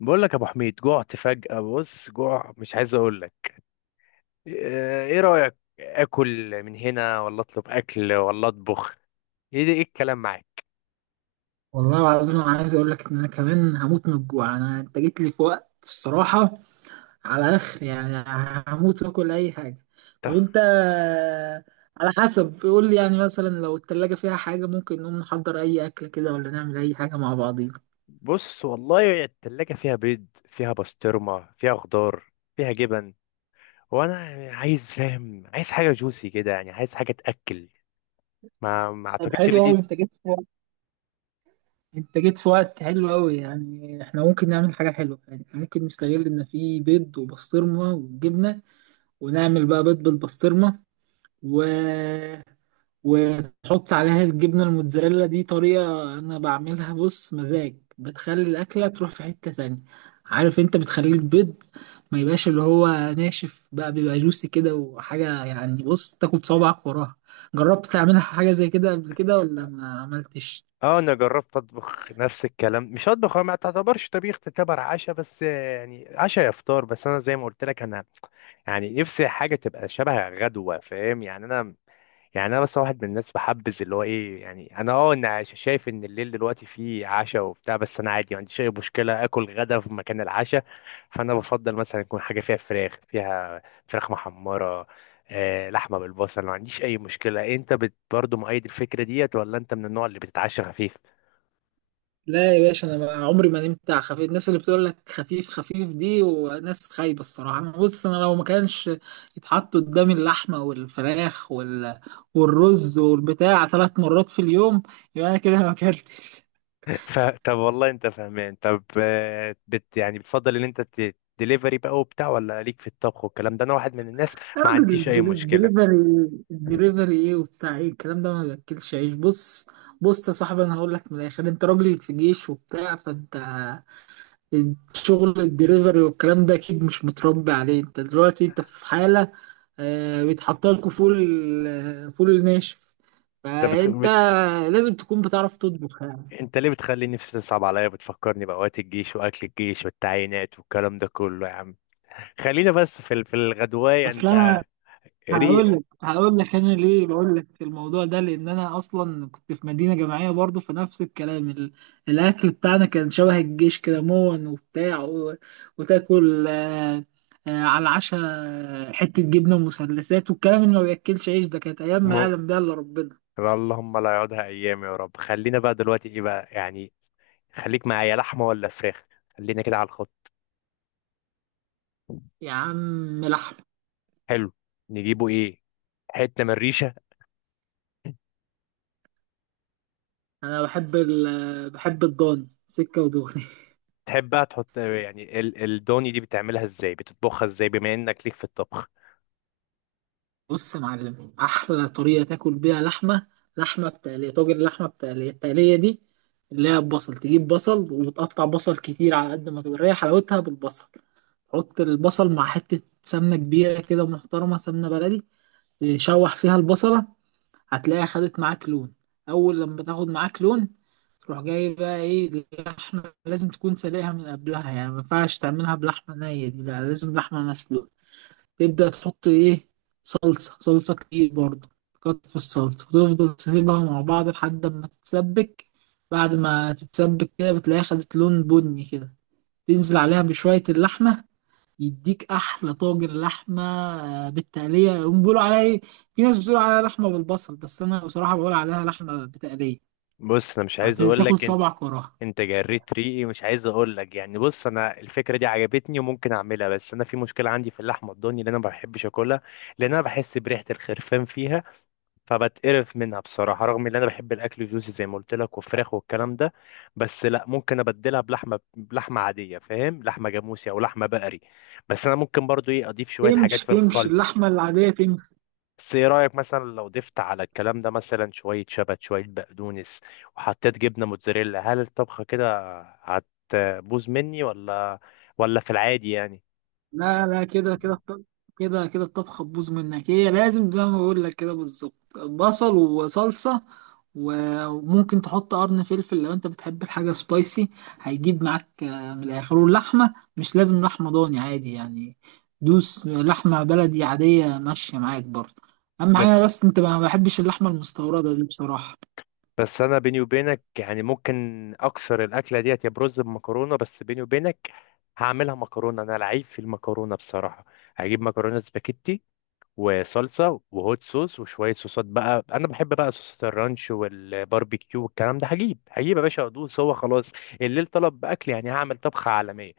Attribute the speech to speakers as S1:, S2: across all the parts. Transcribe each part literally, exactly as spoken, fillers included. S1: بقول لك يا ابو حميد، جوعت فجأة. بص، جوع مش عايز اقول لك. آه، ايه رأيك؟ اكل من هنا، ولا اطلب اكل، ولا اطبخ؟ ايه ده؟ ايه الكلام معاك؟
S2: والله العظيم انا عايز اقول لك ان انا كمان هموت من الجوع. انا انت جيت لي في وقت الصراحه على اخر يعني. هموت واكل اي حاجه. طب
S1: طب
S2: انت، على حسب قول لي يعني، مثلا لو التلاجة فيها حاجه ممكن نقوم نحضر اي اكل كده، ولا نعمل اي حاجه مع بعضينا.
S1: بص، والله التلاجة فيها بيض، فيها بسطرمة، فيها خضار، فيها جبن. وانا عايز، فاهم، عايز حاجة جوسي كده، يعني عايز حاجة تأكل. ما ما
S2: طب
S1: اعتقدش ان
S2: حلو قوي،
S1: دي.
S2: انت جيت في وقت انت جيت في وقت حلو قوي، يعني احنا ممكن نعمل حاجه حلوه، يعني احنا ممكن نستغل ان في بيض وبسطرمه وجبنه، ونعمل بقى بيض بالبسطرمه و... وتحط عليها الجبنة الموتزاريلا. دي طريقة أنا بعملها، بص مزاج، بتخلي الأكلة تروح في حتة تانية. عارف أنت، بتخلي البيض ما يبقاش اللي هو ناشف، بقى بيبقى جوسي كده، وحاجة يعني بص تاكل صوابعك وراها. جربت تعملها حاجة زي كده قبل كده، ولا ما عملتش؟
S1: اه انا جربت اطبخ نفس الكلام، مش اطبخ، هو ما تعتبرش طبيخ، تعتبر عشاء، بس يعني عشاء يا فطار. بس انا زي ما قلت لك، انا يعني نفسي حاجة تبقى شبه غدوة، فاهم يعني أنا، يعني أنا بس واحد من الناس بحبذ اللي هو إيه، يعني أنا أه أنا ش- شايف إن الليل دلوقتي فيه عشاء وبتاع، بس أنا عادي ما عنديش أي مشكلة آكل غدا في مكان العشاء. فأنا بفضل مثلا يكون حاجة فيها فراخ، فيها فراخ محمرة، آه لحمة بالبصل، ما عنديش أي مشكلة. أنت بت برضه مؤيد الفكرة ديت، ولا أنت من النوع اللي بتتعشى خفيف؟
S2: لا يا باشا، انا ما- عمري ما نمت على خفيف. الناس اللي بتقول لك خفيف خفيف دي وناس خايبه الصراحه. أنا بص، انا لو ما كانش يتحط قدامي اللحمه والفراخ وال... والرز والبتاع ثلاث مرات في اليوم، يبقى انا كده ما اكلتش
S1: ف... طب والله انت فاهمان. طب، آه، بت يعني بتفضل ان انت دليفري بقى وبتاع، ولا ليك في الطبخ والكلام ده؟ انا واحد من الناس
S2: يا
S1: ما
S2: راجل،
S1: عنديش اي
S2: الدلي-
S1: مشكله.
S2: الدليفري! الدليفري ايه، وبتاع ايه الكلام ده؟ ما باكلش عيش. بص، بص يا صاحبي، انا هقول لك من الاخر، انت راجل في جيش وبتاع، فانت شغل الدليفري والكلام ده اكيد مش متربي عليه. انت دلوقتي انت في حالة آه، بيتحط لكم فول ال- فول الناشف،
S1: انت بت...
S2: فانت
S1: بت...
S2: لازم تكون بتعرف تطبخ يعني.
S1: انت ليه بتخلي نفسي تصعب عليا؟ بتفكرني باوقات الجيش واكل الجيش والتعيينات والكلام ده كله. يا عم خلينا بس في ال... في الغدوايه.
S2: اصلا
S1: انت
S2: هقول
S1: ريق.
S2: لك هقول لك انا ليه بقول لك الموضوع ده، لان انا اصلا كنت في مدينه جامعيه برضو، فنفس الكلام ال... الاكل بتاعنا كان شبه الجيش كده، مون وبتاع و... وتاكل آه... آه... على العشاء حته جبنه ومثلثات، والكلام اللي ما بياكلش عيش ده، كانت ايام ما
S1: م...
S2: يعلم بيها الا ربنا.
S1: اللهم لا يعودها ايام يا رب. خلينا بقى دلوقتي ايه بقى يعني، خليك معايا لحمه ولا فراخ، خلينا كده على الخط.
S2: يا عم لحم!
S1: حلو. نجيبه ايه؟ حته من الريشه؟
S2: انا بحب ال... بحب الضاني سكه ودغري.
S1: تحب بقى تحط يعني ال- الدوني دي؟ بتعملها ازاي، بتطبخها ازاي، بما انك ليك في الطبخ؟
S2: بص يا معلم، احلى طريقه تاكل بيها لحمه، لحمه بتقليه، طاجن لحمه بتقليه. التقليه دي اللي هي ببصل، تجيب بصل وتقطع بصل كتير على قد ما تقدر، هي حلاوتها بالبصل. حط البصل مع حته سمنه كبيره كده محترمه، سمنه بلدي، تشوح فيها البصله، هتلاقيها خدت معاك لون. اول لما تاخد معاك لون، تروح جاي بقى ايه، اللحمه لازم تكون سلقها من قبلها يعني، ما ينفعش تعملها بلحمه نيه دي، لا لازم لحمه مسلوقه. تبدأ تحط إيه؟ صلصة، صلصة كتير برضه، تكتر في الصلصة، وتفضل تسيبها مع بعض لحد ما تتسبك. بعد ما تتسبك كده بتلاقيها خدت لون بني كده، تنزل عليها بشوية اللحمة، يديك أحلى طاجن لحمة آه، بالتقلية. هم بيقولوا عليها إيه، في ناس بتقول عليها لحمة بالبصل، بس أنا بصراحة بقول عليها لحمة بتقلية.
S1: بص انا مش عايز اقول
S2: هتاكل
S1: لك انت،
S2: صبعك وراها.
S1: انت جريت ريقي. مش عايز اقول لك، يعني بص، انا الفكره دي عجبتني وممكن اعملها، بس انا في مشكله عندي في اللحمه الضاني اللي انا ما بحبش اكلها، لان انا بحس بريحه الخرفان فيها، فبتقرف منها بصراحه. رغم ان انا بحب الاكل جوسي زي ما قلت لك، وفراخ والكلام ده. بس لا، ممكن ابدلها بلحمه، بلحمه عاديه، فاهم؟ لحمه جاموسي او لحمه بقري. بس انا ممكن برضو ايه اضيف شويه حاجات
S2: تمشي
S1: في
S2: تمشي،
S1: الخلط.
S2: اللحمة العادية تمشي.
S1: بس ايه رأيك مثلا لو ضفت على الكلام ده مثلا شوية شبت، شوية بقدونس، وحطيت جبنة موتزاريلا؟ هل الطبخة كده هتبوظ مني ولا، ولا في العادي يعني؟
S2: لا لا، كده كده الط- كده كده الطبخة تبوظ منك. هي لازم زي ما بقول لك كده بالظبط، بصل وصلصة، و- وممكن تحط قرن فلفل لو انت بتحب الحاجة سبايسي، هيجيب معاك آه، من الآخر. واللحمة مش لازم لحمة ضاني، عادي يعني، دوس لحمة بلدي عادية ماشية معاك برضه. أهم
S1: بس
S2: حاجة بس انت ما بحبش اللحمة المستوردة دي بصراحة.
S1: بس انا بيني وبينك يعني ممكن اكسر الاكلة ديت يا برز بمكرونة. بس بيني وبينك هعملها مكرونة، انا لعيب في المكرونة بصراحة. هجيب مكرونة سباكيتي وصلصه وهوت صوص وشويه صوصات بقى. انا بحب بقى صوصات الرانش والباربيكيو والكلام ده. هجيب هجيب يا باشا ادوس، هو خلاص الليل طلب باكل يعني، هعمل طبخه عالميه.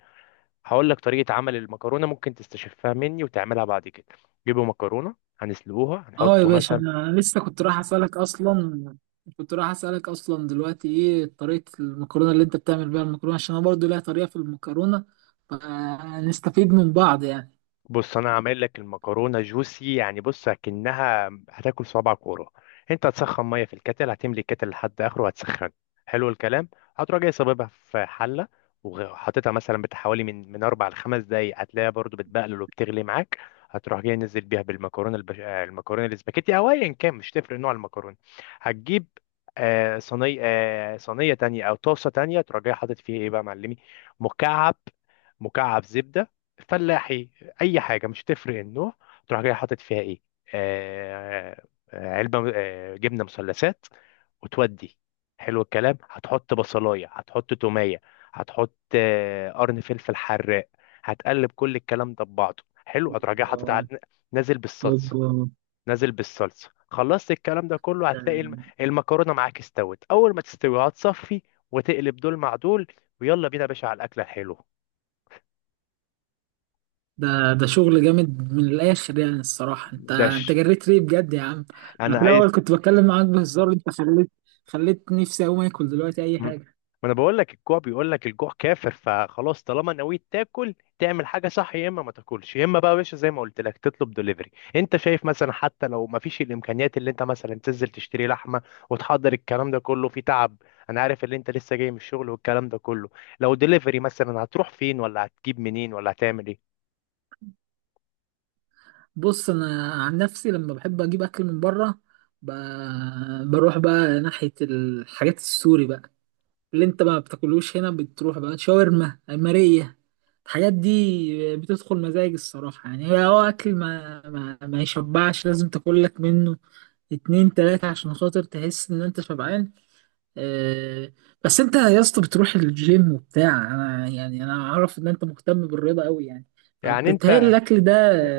S1: هقول لك طريقه عمل المكرونه، ممكن تستشفها مني وتعملها بعد كده. جيبوا مكرونه، هنسلقوها،
S2: اه يا
S1: هنحط
S2: باشا،
S1: مثلا.
S2: انا لسه كنت رايح اسالك اصلا، كنت رايح اسالك اصلا دلوقتي ايه طريقه المكرونه اللي انت بتعمل بيها المكرونه، عشان انا برضو ليا طريقه في المكرونه، فنستفيد من بعض يعني.
S1: بص انا عامل لك المكرونه جوسي يعني، بص اكنها هتاكل صوابعك ورا. انت هتسخن ميه في الكتل، هتملي الكتل لحد اخره وهتسخن. حلو الكلام. هتروح جاي صاببها في حله، وحاططها مثلا بتاع حوالي من من اربع لخمس دقايق، هتلاقيها برضو بتبقلل وبتغلي معاك. هتروح جاي نزل بيها بالمكرونه البش... آه، المكرونه الاسباجيتي او ايا كان، مش تفرق نوع المكرونه. هتجيب آه، صينيه، آه، صينيه تانية او طاسه تانية، تروح جاي حاطط فيها ايه بقى يا معلمي؟ مكعب، مكعب زبده فلاحي، اي حاجه مش هتفرق النوع. تروح جاي حاطط فيها ايه؟ آه آه، علبه آه جبنه مثلثات وتودي. حلو الكلام. هتحط بصلايه، هتحط توميه، هتحط آه قرن فلفل حراق. هتقلب كل الكلام ده ببعضه. حلو. هتروح جاي
S2: اوبا!
S1: حاطط على- نازل بالصلصه،
S2: اوبا!
S1: نازل بالصلصه. خلصت الكلام ده كله،
S2: ده،
S1: هتلاقي الم- المكرونه معاك استوت. اول ما تستوي هتصفي وتقلب دول مع دول، ويلا بينا يا باشا على الاكله الحلوه.
S2: ده ده شغل جامد من الاخر يعني الصراحه. انت انت
S1: دش.
S2: جريت ليه بجد يا عم. انا
S1: انا
S2: في
S1: عايز.
S2: الاول كنت بتكلم معاك بهزار، انت خليت خليت نفسي اقوم اكل دلوقتي اي
S1: ما
S2: حاجه.
S1: انا بقول لك، الجوع بيقول لك، الجوع كافر. فخلاص طالما نويت تاكل، تعمل حاجه صح، يا اما ما تاكلش، يا اما بقى يا باشا زي ما قلت لك تطلب دليفري. انت شايف مثلا، حتى لو ما فيش الامكانيات اللي انت مثلا تنزل تشتري لحمه وتحضر الكلام ده كله في تعب، انا عارف ان انت لسه جاي من الشغل والكلام ده كله، لو دليفري مثلا هتروح فين، ولا هتجيب منين، ولا هتعمل ايه؟
S2: بص، انا عن نفسي لما بحب اجيب اكل من بره، ب... بروح بقى ناحيه الحاجات السوري بقى، اللي انت ما بتاكلوش هنا، بتروح بقى شاورما ماريه. الحاجات دي بتدخل مزاج الصراحه يعني، هي هو اكل ما... ما ما يشبعش، لازم تاكل لك منه اتنين تلاته عشان خاطر تحس ان انت شبعان. آه، بس انت يا اسطى بتروح الجيم وبتاع، انا يعني انا اعرف ان انت مهتم بالرياضه قوي يعني،
S1: يعني
S2: فانت تهيألي
S1: انت،
S2: الاكل ده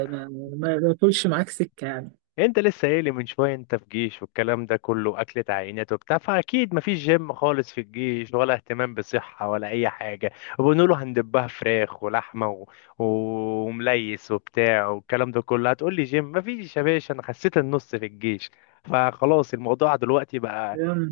S2: ما ما ما ياكلش معاك سكه يعني.
S1: انت لسه قايل لي من شويه انت في جيش والكلام ده كله، اكلة عينات وبتاع، فاكيد مفيش جيم خالص في الجيش ولا اهتمام بصحه ولا اي حاجه. وبنقوله هندبها فراخ ولحمه و... ومليس وبتاع والكلام ده كله، هتقول لي جيم مفيش. يا باشا انا خسيت النص في الجيش، فخلاص الموضوع دلوقتي بقى.
S2: يا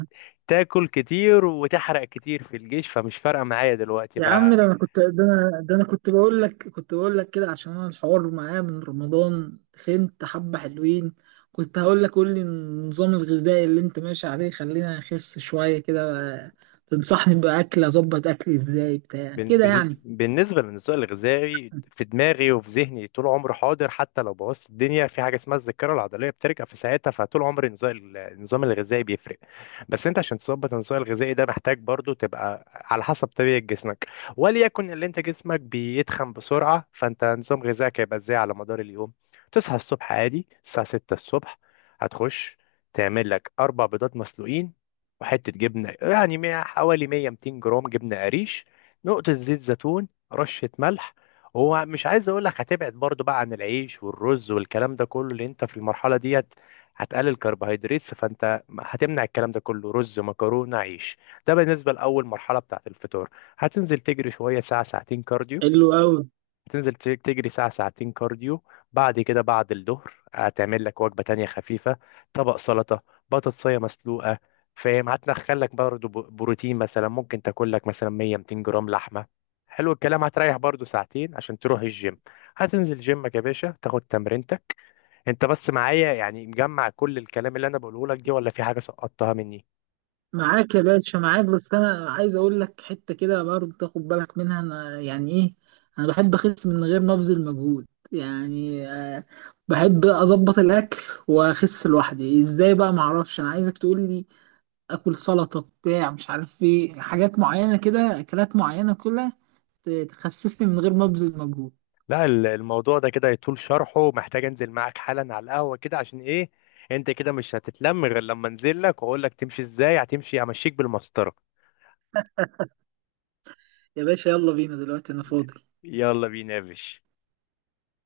S1: تاكل كتير وتحرق كتير في الجيش، فمش فارقه معايا دلوقتي.
S2: يا عم، ده انا كنت ده انا ده انا كنت بقول لك، كنت بقول لك كده، عشان انا الحوار معايا من رمضان خنت حبه حلوين. كنت هقول لك قول لي النظام الغذائي اللي انت ماشي عليه، خلينا نخس شويه كده. تنصحني باكل، اظبط اكلي ازاي بتاع
S1: بن-
S2: كده
S1: بن-
S2: يعني.
S1: بالنسبة للنسوء الغذائي في دماغي وفي ذهني طول عمري حاضر، حتى لو بوظت الدنيا في حاجة اسمها الذاكرة العضلية بترجع في ساعتها. فطول عمري النظام، النظام الغذائي بيفرق. بس انت عشان تظبط النظام الغذائي ده، محتاج برضو تبقى على حسب طبيعة جسمك. وليكن اللي انت جسمك بيتخن بسرعة، فانت نظام غذائك هيبقى ازاي على مدار اليوم؟ تصحى الصبح عادي الساعة ستة الصبح، هتخش تعمل لك أربع بيضات مسلوقين، وحتة جبنة يعني مية- حوالي مية ميتين جرام جبنة قريش، نقطة زيت زيتون، رشة ملح. هو مش عايز اقول لك، هتبعد برضو بقى عن العيش والرز والكلام ده كله. اللي انت في المرحلة ديت هتقلل كربوهيدرات، فانت هتمنع الكلام ده كله، رز مكرونة عيش. ده بالنسبة لأول مرحلة بتاعت الفطار. هتنزل تجري شوية، ساعة ساعتين كارديو،
S2: حلو قوي.
S1: تنزل ت- تجري ساعة ساعتين كارديو. بعد كده بعد الظهر هتعمل لك وجبة تانية خفيفة، طبق سلطة، بطاطساية مسلوقة، فاهم. هتدخل لك برضه ب- بروتين مثلا، ممكن تاكل لك مثلا مية ميتين جرام لحمة. حلو الكلام. هتريح برضه ساعتين عشان تروح الجيم، هتنزل جيمك يا باشا تاخد تمرينتك. انت بس معايا يعني؟ مجمع كل الكلام اللي انا بقوله لك دي، ولا في حاجة سقطتها مني؟
S2: معاك يا باشا معاك. بس انا عايز اقول لك حته كده برضه تاخد بالك منها. انا يعني ايه، انا بحب اخس من غير ما ابذل مجهود. يعني آه، بحب اظبط الاكل واخس لوحدي ازاي، بقى معرفش، انا عايزك تقول لي اكل سلطه بتاع، مش عارف ايه، حاجات معينه كده، اكلات معينه كلها ت- تخسسني من غير ما ابذل مجهود.
S1: لا، ال- الموضوع ده كده يطول شرحه، محتاج انزل معاك حالا على القهوة كده. عشان ايه؟ انت كده مش هتتلم غير لما انزل لك واقول لك تمشي ازاي، هتمشي همشيك بالمسطرة.
S2: يا باشا، يلا بينا دلوقتي انا فاضي.
S1: يلا بينا يا باشا.